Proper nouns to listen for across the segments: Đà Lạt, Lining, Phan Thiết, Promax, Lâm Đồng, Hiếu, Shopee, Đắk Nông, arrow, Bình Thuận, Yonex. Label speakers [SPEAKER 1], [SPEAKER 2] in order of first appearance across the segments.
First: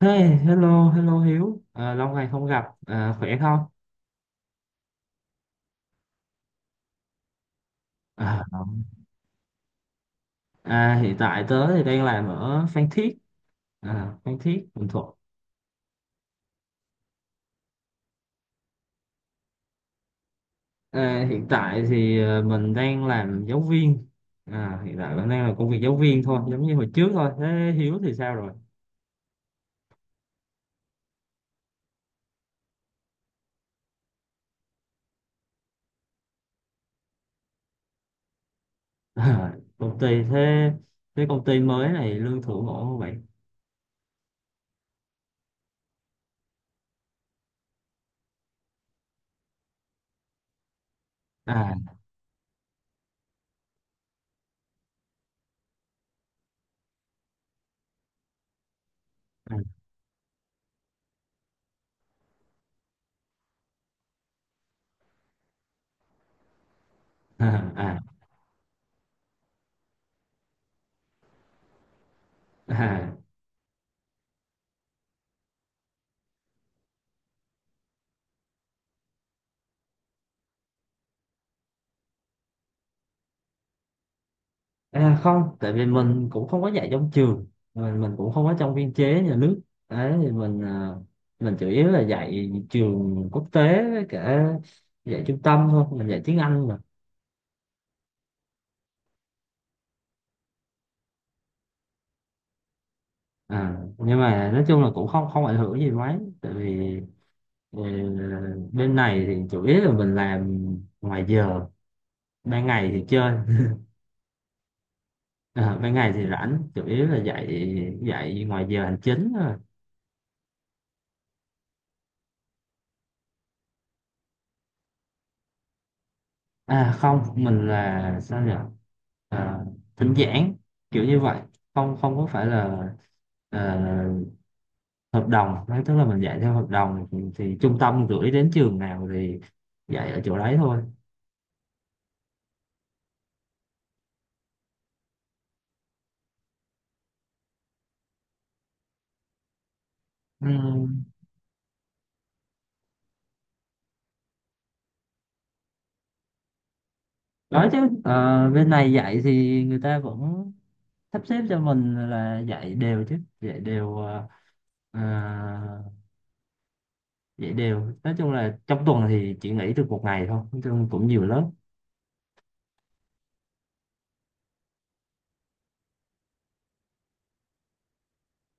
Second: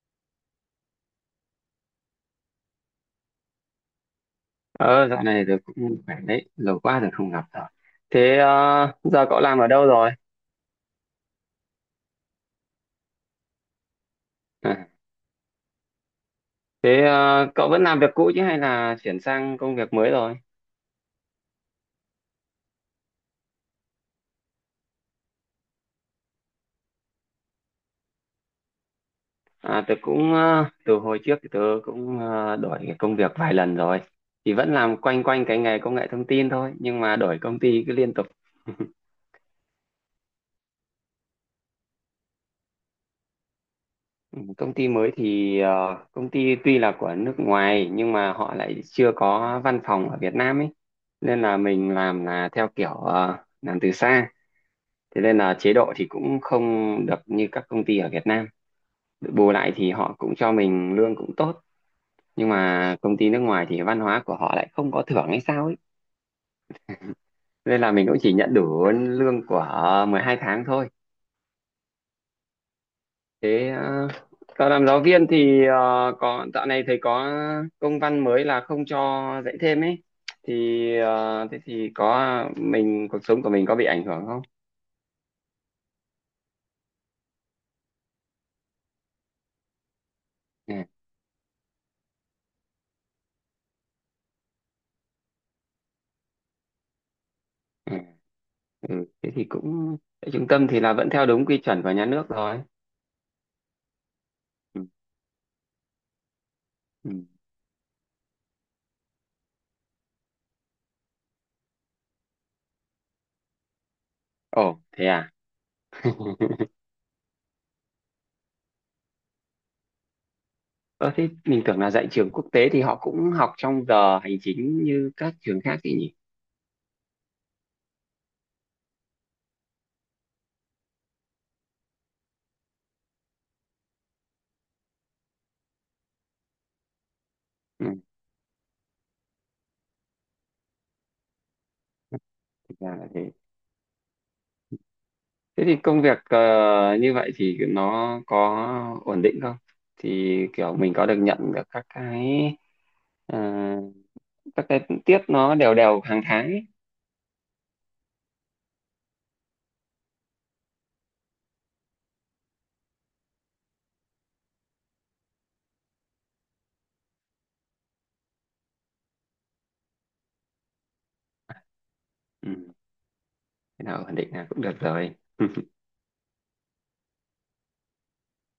[SPEAKER 1] Hey, hello Hiếu, à, lâu ngày không gặp, à, khỏe không?
[SPEAKER 2] Ờ, dạo này tôi cũng khỏe đấy, lâu quá rồi không gặp rồi. Thế
[SPEAKER 1] À,
[SPEAKER 2] giờ cậu làm ở đâu rồi?
[SPEAKER 1] à, hiện tại tớ thì đang làm ở Phan Thiết, à, Phan Thiết,
[SPEAKER 2] À,
[SPEAKER 1] Bình Thuận.
[SPEAKER 2] thế cậu vẫn làm việc cũ chứ hay là chuyển sang công việc mới rồi?
[SPEAKER 1] À, hiện tại thì à, mình đang làm giáo viên, à, hiện tại mình đang làm công việc giáo viên thôi, giống như hồi trước thôi. Thế Hiếu thì sao rồi?
[SPEAKER 2] À, tớ cũng từ hồi trước thì tớ cũng đổi cái công việc vài lần rồi. Thì vẫn làm quanh quanh cái nghề công nghệ thông tin thôi, nhưng mà đổi công ty cứ liên tục.
[SPEAKER 1] À, thế công ty mới này lương thưởng ổn không vậy?
[SPEAKER 2] Ừ, Công ty mới thì công ty tuy là của nước ngoài nhưng mà họ lại chưa có văn phòng ở Việt Nam ấy. Nên là
[SPEAKER 1] À,
[SPEAKER 2] mình làm là theo kiểu làm từ xa. Thế nên là chế độ thì cũng không được như các công ty ở Việt Nam, bù lại thì họ cũng cho mình lương cũng tốt, nhưng mà công ty nước ngoài thì văn hóa của họ lại không có thưởng hay sao ấy,
[SPEAKER 1] à,
[SPEAKER 2] nên là
[SPEAKER 1] à,
[SPEAKER 2] mình cũng chỉ nhận đủ lương của 12 tháng thôi.
[SPEAKER 1] à.
[SPEAKER 2] Thế còn làm giáo viên thì có dạo này thầy có công văn mới là không cho dạy thêm ấy, thì thế thì có mình cuộc sống của mình có bị ảnh hưởng không?
[SPEAKER 1] À không, tại vì mình cũng không có dạy trong trường, mình cũng không có trong biên chế nhà nước. Đấy thì
[SPEAKER 2] Ừ.
[SPEAKER 1] mình chủ yếu là dạy trường quốc tế với cả dạy trung tâm thôi, mình dạy tiếng Anh mà.
[SPEAKER 2] Ừ, ừ, thế thì cũng tại trung tâm thì là vẫn theo đúng quy chuẩn của nhà nước rồi.
[SPEAKER 1] À, nhưng mà nói chung
[SPEAKER 2] Ừ.
[SPEAKER 1] là cũng không không ảnh hưởng gì mấy, tại vì
[SPEAKER 2] Ừ.
[SPEAKER 1] ừ, bên này thì chủ yếu là mình làm ngoài giờ, ban ngày thì chơi.
[SPEAKER 2] Ồ, thế à?
[SPEAKER 1] À, ban ngày thì rảnh, chủ yếu là dạy dạy ngoài giờ hành chính thôi.
[SPEAKER 2] Ờ, thế mình tưởng là dạy trường quốc tế thì họ cũng học trong giờ hành chính như các trường khác thì nhỉ?
[SPEAKER 1] À không, mình là sao nhỉ? À, thỉnh giảng kiểu như vậy, không không có phải là ờ, hợp đồng. Đấy tức là mình dạy theo hợp đồng thì, trung
[SPEAKER 2] Ừ,
[SPEAKER 1] tâm gửi đến trường nào thì dạy ở chỗ đấy thôi.
[SPEAKER 2] thực ra là thế. Thế thì công việc như vậy thì nó có ổn định không? Thì
[SPEAKER 1] Ừ.
[SPEAKER 2] kiểu mình có được nhận được ờ, các cái tiết nó đều đều hàng tháng ấy.
[SPEAKER 1] Đó chứ bên này dạy thì người ta vẫn sắp xếp cho mình là dạy đều chứ, dạy đều ờ, dạy đều. Nói chung là trong tuần thì chỉ nghỉ được một ngày thôi, nói chung cũng nhiều lớp.
[SPEAKER 2] Ừ, thế nào ổn định là cũng được rồi.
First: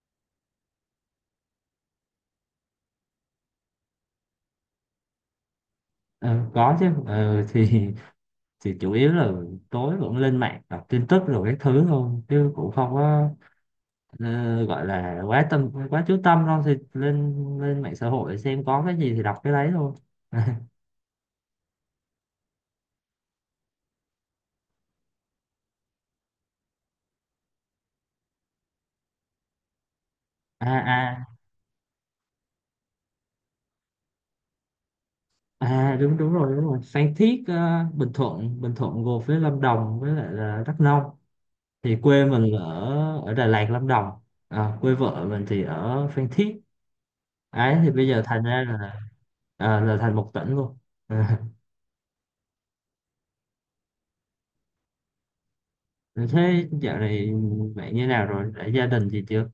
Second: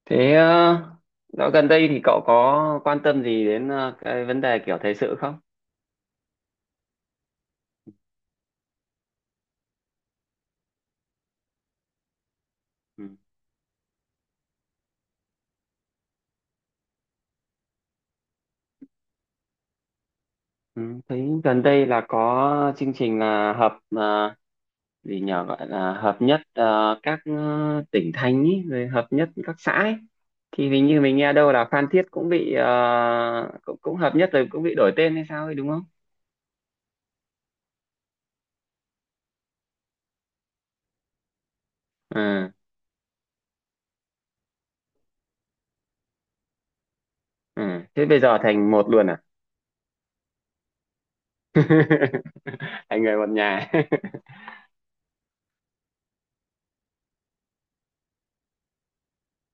[SPEAKER 2] Thế dạo gần đây thì cậu có quan tâm gì đến cái vấn đề kiểu thời sự không?
[SPEAKER 1] Ờ, có chứ. Thì chủ yếu là tối vẫn lên mạng đọc tin tức rồi cái thứ thôi chứ cũng không
[SPEAKER 2] Ừ.
[SPEAKER 1] có gọi là quá chú tâm đâu, thì lên lên mạng xã hội xem có cái gì thì đọc cái đấy thôi. À,
[SPEAKER 2] Ừ, thấy gần đây là có chương trình là gì nhỉ gọi là hợp nhất, à, các tỉnh thành ý, rồi hợp nhất các xã ấy. Thì hình như mình
[SPEAKER 1] à,
[SPEAKER 2] nghe đâu là Phan Thiết cũng bị cũng hợp nhất rồi cũng bị đổi tên hay sao ấy, đúng không?
[SPEAKER 1] à, đúng đúng rồi, đúng rồi. Phan Thiết, Bình Thuận gồm với Lâm Đồng với lại là Đắk Nông, thì quê
[SPEAKER 2] Ừ,
[SPEAKER 1] mình ở ở Đà Lạt Lâm Đồng, à, quê vợ mình thì ở Phan Thiết
[SPEAKER 2] ừ.
[SPEAKER 1] ấy, thì
[SPEAKER 2] Thế
[SPEAKER 1] bây
[SPEAKER 2] bây
[SPEAKER 1] giờ
[SPEAKER 2] giờ
[SPEAKER 1] thành ra
[SPEAKER 2] thành một
[SPEAKER 1] là
[SPEAKER 2] luôn à?
[SPEAKER 1] à, là thành một tỉnh luôn.
[SPEAKER 2] Thành người một nhà.
[SPEAKER 1] Rồi. Thế dạo này bạn như nào rồi? Đã gia đình gì chưa?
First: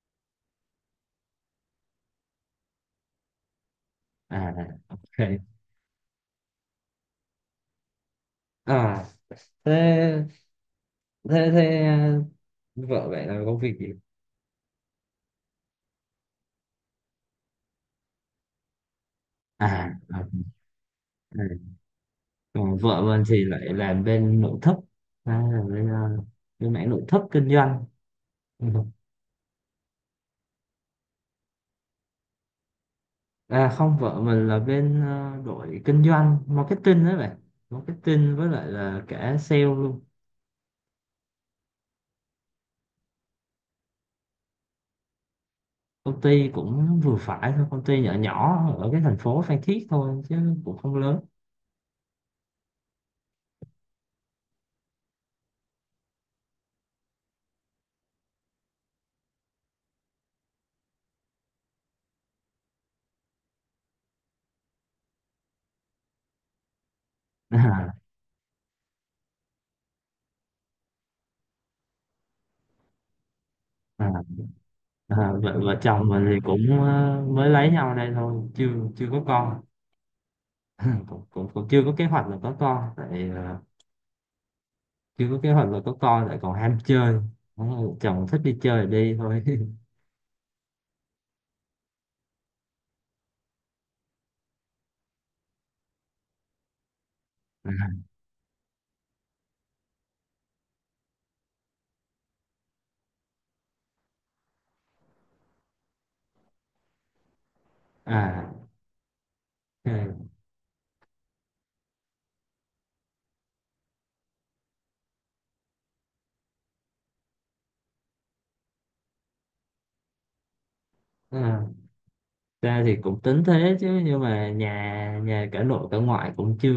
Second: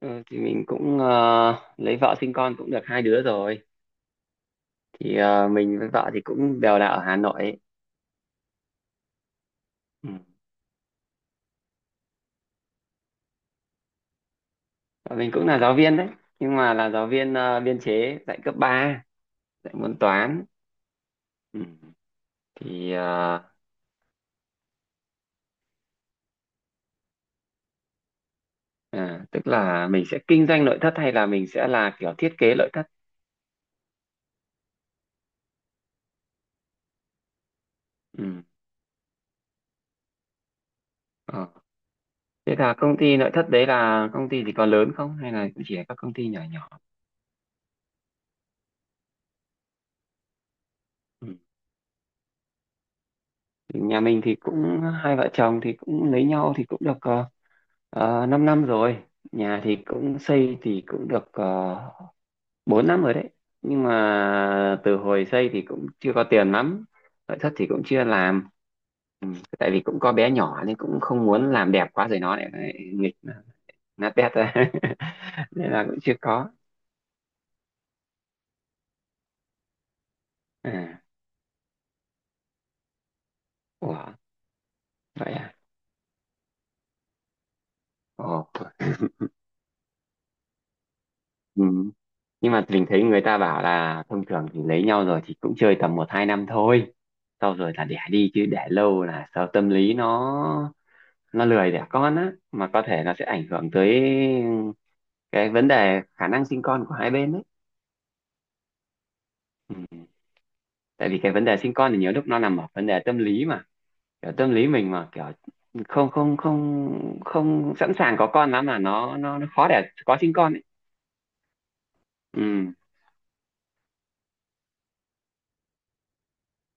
[SPEAKER 2] Ừ, thì mình cũng lấy vợ sinh con cũng được hai đứa rồi.
[SPEAKER 1] À,
[SPEAKER 2] Thì
[SPEAKER 1] ok.
[SPEAKER 2] mình với vợ thì cũng đều là ở Hà Nội ấy.
[SPEAKER 1] À, thế thế thế à, vợ bạn làm công việc gì?
[SPEAKER 2] Và mình cũng là giáo viên đấy, nhưng mà là giáo viên biên chế dạy cấp ba, dạy
[SPEAKER 1] À,
[SPEAKER 2] môn
[SPEAKER 1] à,
[SPEAKER 2] toán. Ừ.
[SPEAKER 1] à. Còn
[SPEAKER 2] Thì
[SPEAKER 1] vợ mình thì lại làm bên nội thất, à, làm bên mảng nội thất kinh doanh. Ừ.
[SPEAKER 2] à, tức là mình sẽ kinh doanh nội thất hay là mình sẽ là kiểu thiết kế nội thất?
[SPEAKER 1] À không, vợ mình là bên đội kinh doanh, marketing đấy bạn. Marketing
[SPEAKER 2] Ừ.
[SPEAKER 1] với lại là cả sale luôn.
[SPEAKER 2] Ờ. Thế là công ty nội thất đấy là công ty thì có lớn không hay là cũng chỉ là các công
[SPEAKER 1] Công
[SPEAKER 2] ty nhỏ
[SPEAKER 1] ty
[SPEAKER 2] nhỏ?
[SPEAKER 1] cũng vừa phải thôi, công ty nhỏ nhỏ ở cái thành phố Phan Thiết thôi chứ cũng không lớn.
[SPEAKER 2] Ừ. Thì nhà mình thì cũng hai vợ chồng thì cũng lấy nhau thì cũng được 5 năm năm rồi. Nhà thì cũng xây thì cũng được 4 năm rồi đấy, nhưng mà từ hồi xây thì cũng chưa có tiền lắm, nội thất thì cũng
[SPEAKER 1] À,
[SPEAKER 2] chưa làm. Ừ. Tại vì cũng có bé nhỏ nên cũng không muốn làm đẹp quá rồi nó lại lại nghịch nát
[SPEAKER 1] à.
[SPEAKER 2] bét ra.
[SPEAKER 1] À,
[SPEAKER 2] Nên
[SPEAKER 1] vợ
[SPEAKER 2] là cũng
[SPEAKER 1] chồng
[SPEAKER 2] chưa
[SPEAKER 1] mình thì
[SPEAKER 2] có.
[SPEAKER 1] cũng mới lấy nhau đây thôi, chưa chưa có con.
[SPEAKER 2] À.
[SPEAKER 1] cũng, cũng cũng chưa có kế hoạch là có con, tại
[SPEAKER 2] Ủa.
[SPEAKER 1] chưa
[SPEAKER 2] Vậy
[SPEAKER 1] có kế
[SPEAKER 2] à?
[SPEAKER 1] hoạch là có con, lại còn ham chơi. Đúng rồi, chồng
[SPEAKER 2] Ồ.
[SPEAKER 1] thích đi chơi thì đi thôi.
[SPEAKER 2] Ừ. Nhưng mà mình thấy người ta bảo là thông thường thì lấy nhau rồi thì cũng chơi tầm một hai năm thôi, sau rồi là đẻ đi chứ để lâu là sợ tâm lý nó lười đẻ con á, mà có thể nó sẽ ảnh hưởng tới cái vấn đề khả năng sinh con của hai bên đấy.
[SPEAKER 1] À,
[SPEAKER 2] Ừ.
[SPEAKER 1] ok.
[SPEAKER 2] Tại vì cái vấn đề sinh con thì nhiều lúc nó nằm ở vấn đề tâm lý mà, kiểu tâm lý mình mà kiểu không không không không sẵn sàng có con lắm, mà nó khó để có sinh con ấy.
[SPEAKER 1] À,
[SPEAKER 2] Ừ.
[SPEAKER 1] ra thì cũng tính thế chứ nhưng mà nhà nhà cả nội cả ngoại cũng chưa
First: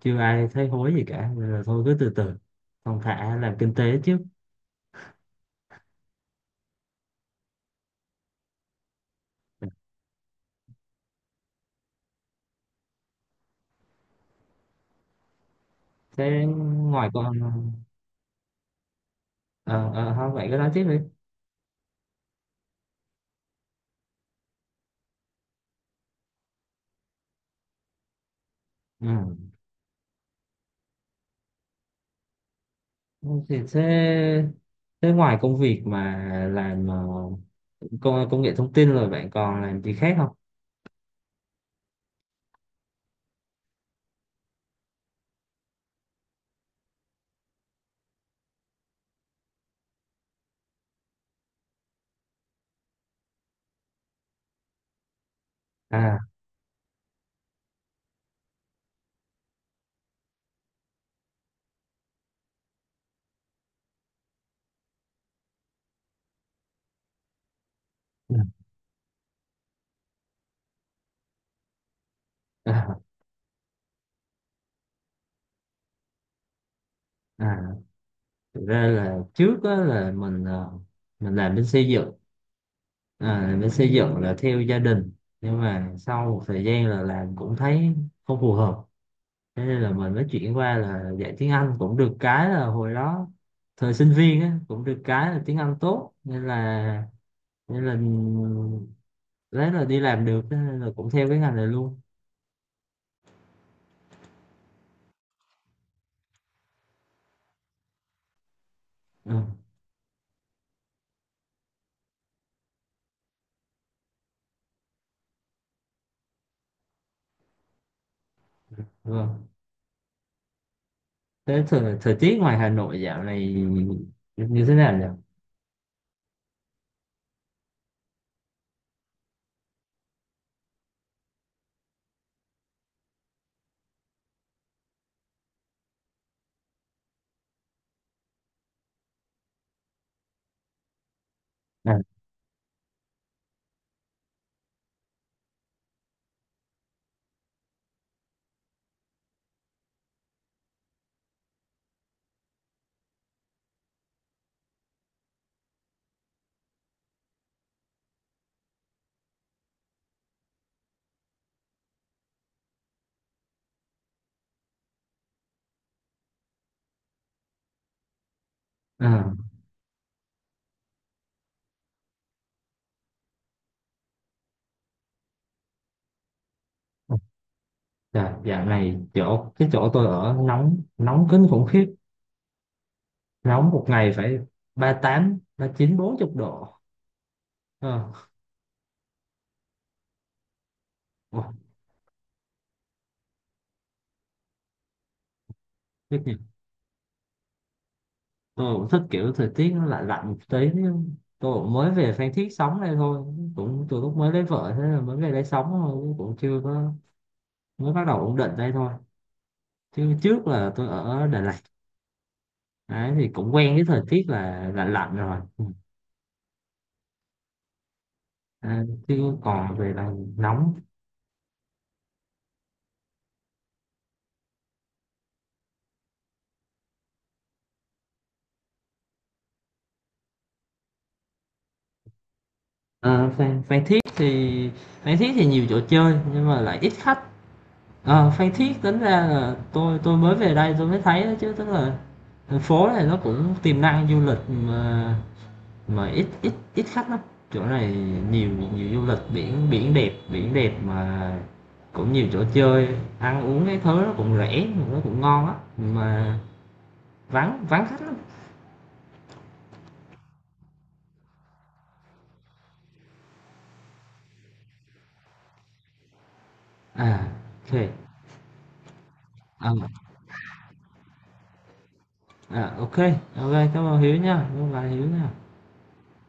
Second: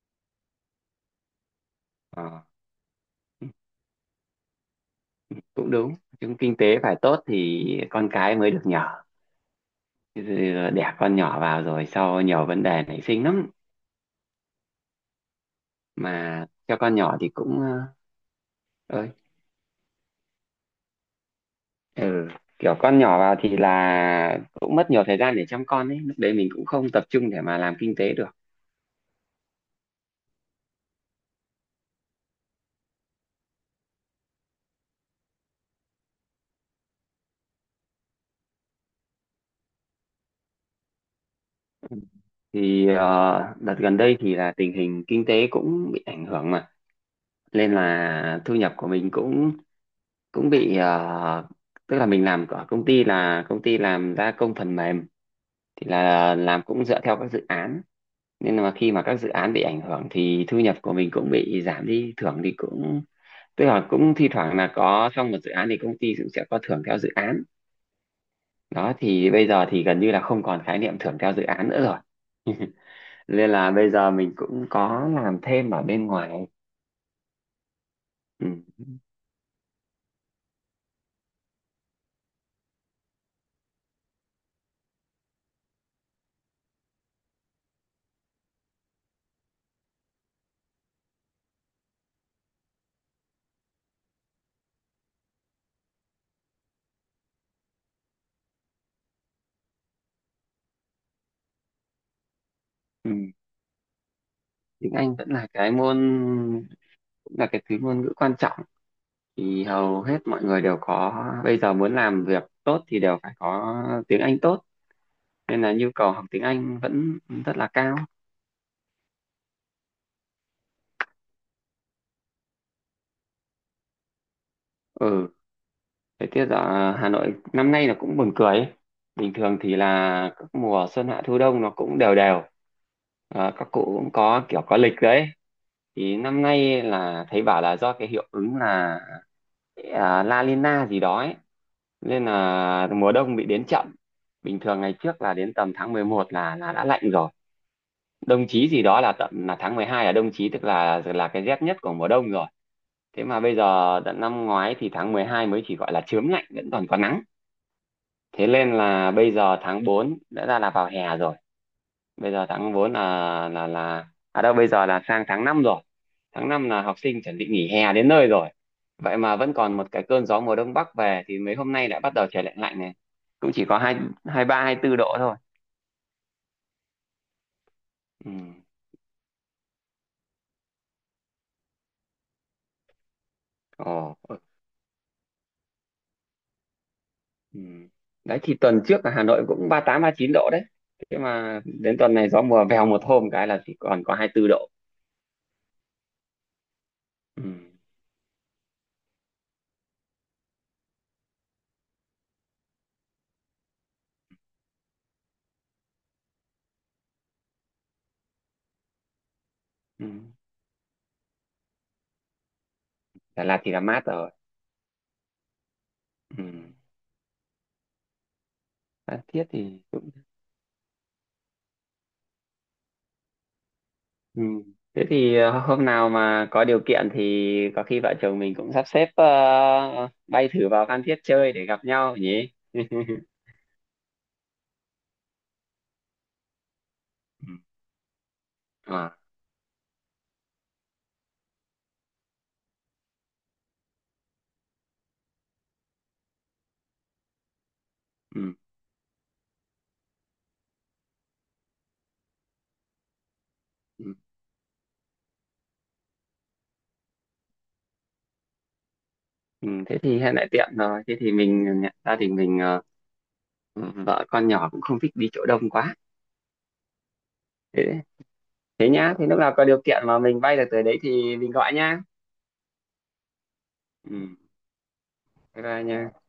[SPEAKER 1] chưa ai thấy hối gì cả, nên là thôi cứ từ từ
[SPEAKER 2] Ờ,
[SPEAKER 1] thong thả làm kinh tế trước.
[SPEAKER 2] cũng đúng, chúng kinh tế phải tốt thì con cái mới được nhỏ. Chứ đẻ con nhỏ vào rồi sau nhiều vấn đề nảy sinh lắm,
[SPEAKER 1] Thế
[SPEAKER 2] mà cho con
[SPEAKER 1] ngoài
[SPEAKER 2] nhỏ thì
[SPEAKER 1] con,
[SPEAKER 2] cũng ơi.
[SPEAKER 1] ờ thôi vậy cứ nói tiếp đi.
[SPEAKER 2] Ừ. Kiểu con nhỏ vào thì là cũng mất nhiều thời gian để chăm con ấy, lúc đấy mình cũng không tập trung để mà làm kinh tế được.
[SPEAKER 1] Ừ. Không thì thế thế ngoài công việc mà làm công công nghệ thông tin rồi bạn còn làm gì khác không?
[SPEAKER 2] Thì đợt gần đây thì là tình hình kinh tế cũng bị ảnh hưởng mà, nên là thu nhập của mình cũng cũng bị tức là mình làm ở công ty là công ty làm gia công phần mềm, thì
[SPEAKER 1] À,
[SPEAKER 2] là làm cũng dựa theo các dự án, nên là khi mà các dự án bị ảnh hưởng thì thu nhập của mình cũng bị giảm đi. Thưởng thì cũng tức là cũng thi thoảng là có trong một dự án thì công ty cũng sẽ có thưởng theo dự án.
[SPEAKER 1] ừ.
[SPEAKER 2] Đó thì bây giờ thì gần như là không còn khái niệm thưởng theo dự án nữa rồi,
[SPEAKER 1] À,
[SPEAKER 2] nên là bây giờ mình cũng có làm thêm ở bên ngoài.
[SPEAKER 1] à,
[SPEAKER 2] Ừ.
[SPEAKER 1] thực ra là trước á là mình làm bên xây dựng, à, làm bên xây dựng là theo gia đình, nhưng mà sau một thời gian là làm cũng thấy không phù hợp, thế nên là mình mới chuyển qua là dạy tiếng Anh. Cũng được cái là hồi đó thời sinh viên á, cũng được cái là tiếng Anh tốt, nên là đấy là đi làm được, thế nên là cũng theo cái ngành này luôn.
[SPEAKER 2] Ừ. Tiếng Anh vẫn là cái môn, cũng là cái thứ ngôn ngữ quan trọng,
[SPEAKER 1] Ừ,
[SPEAKER 2] thì hầu hết mọi người đều có. Bây giờ muốn làm việc tốt thì đều phải có tiếng Anh tốt, nên là nhu cầu học tiếng Anh vẫn rất là cao.
[SPEAKER 1] vâng. Thế thời tiết ngoài Hà Nội dạo này như thế nào nhỉ?
[SPEAKER 2] Ừ. Thời tiết ở Hà Nội năm nay là cũng buồn cười ấy. Bình thường thì là các mùa xuân hạ thu đông nó cũng đều đều. Các cụ cũng có kiểu có lịch đấy. Thì năm nay là thấy bảo là do cái hiệu ứng là La Nina gì đó ấy.
[SPEAKER 1] À,
[SPEAKER 2] Nên là mùa đông bị đến chậm. Bình thường ngày trước là đến tầm tháng 11 là đã lạnh rồi. Đông chí gì đó là tận là tháng 12 là đông chí, tức là cái rét nhất của mùa đông rồi. Thế mà bây giờ tận năm ngoái thì tháng 12 mới chỉ gọi là chớm lạnh, vẫn còn có nắng. Thế nên là bây giờ tháng 4 đã ra là vào hè rồi. Bây giờ tháng 4 là à đâu, bây giờ là sang tháng 5 rồi. Tháng 5 là học sinh chuẩn bị nghỉ hè đến nơi rồi. Vậy
[SPEAKER 1] à,
[SPEAKER 2] mà vẫn còn một cái cơn gió mùa đông bắc về thì mấy hôm nay lại bắt đầu trời lạnh lạnh này, cũng chỉ có hai hai ba hai tư độ thôi. Ừ.
[SPEAKER 1] dạ, dạo này chỗ cái chỗ tôi ở nóng nóng kinh khủng khiếp, nóng một ngày
[SPEAKER 2] Ồ, ừ.
[SPEAKER 1] phải ba ba tám ba chín bốn chục độ.
[SPEAKER 2] Ừ.
[SPEAKER 1] Ờ,
[SPEAKER 2] Đấy thì tuần trước là Hà Nội cũng 38-39 độ đấy, thế
[SPEAKER 1] ôi,
[SPEAKER 2] mà đến tuần này gió mùa vèo một hôm cái là chỉ còn có 24 độ.
[SPEAKER 1] biết nhỉ.
[SPEAKER 2] Ừ.
[SPEAKER 1] Tôi cũng thích kiểu thời tiết nó lạnh lạnh một tí. Tôi cũng mới về Phan Thiết sống đây thôi, cũng từ lúc mới lấy vợ thế là mới về đây sống thôi, cũng chưa có, mới bắt đầu ổn định đây thôi,
[SPEAKER 2] Ừ.
[SPEAKER 1] chứ trước là tôi ở Đà Lạt. Đấy, thì
[SPEAKER 2] Đà
[SPEAKER 1] cũng
[SPEAKER 2] Lạt thì
[SPEAKER 1] quen
[SPEAKER 2] là
[SPEAKER 1] với thời
[SPEAKER 2] mát
[SPEAKER 1] tiết
[SPEAKER 2] rồi.
[SPEAKER 1] là lạnh lạnh rồi. Ừ.
[SPEAKER 2] Ừ.
[SPEAKER 1] À,
[SPEAKER 2] Đã
[SPEAKER 1] chứ
[SPEAKER 2] thiết
[SPEAKER 1] còn
[SPEAKER 2] thì.
[SPEAKER 1] về là nóng.
[SPEAKER 2] Ừ. Thế thì hôm nào mà có điều kiện thì có khi vợ chồng mình cũng sắp xếp bay thử vào Phan Thiết chơi để gặp nhau nhỉ?
[SPEAKER 1] Ờ, Phan Thiết thì nhiều chỗ chơi nhưng mà lại ít khách.
[SPEAKER 2] Ừ.
[SPEAKER 1] Ờ, Phan Thiết tính ra
[SPEAKER 2] À,
[SPEAKER 1] là tôi mới về đây tôi mới thấy đó chứ, tức là thành phố này nó cũng tiềm năng du lịch mà, ít ít ít khách lắm chỗ này. Nhiều
[SPEAKER 2] ừ,
[SPEAKER 1] nhiều du lịch biển, biển đẹp, biển đẹp mà, cũng nhiều chỗ chơi, ăn uống cái thứ
[SPEAKER 2] ừ,
[SPEAKER 1] nó cũng rẻ nó cũng ngon á mà, vắng vắng khách lắm.
[SPEAKER 2] ừ, thế thì hiện tại tiện rồi. Thế thì mình gia đình mình ừ, vợ con nhỏ cũng không thích đi chỗ đông quá.
[SPEAKER 1] À, OK.
[SPEAKER 2] Thế, thế nhá. Thế lúc nào có
[SPEAKER 1] À,
[SPEAKER 2] điều kiện mà mình bay được tới đấy thì mình gọi nhá.
[SPEAKER 1] à, OK, OK, cảm ơn Hiếu
[SPEAKER 2] Ừ,
[SPEAKER 1] nha, cảm ơn bạn Hiếu nha.
[SPEAKER 2] bye bye nha.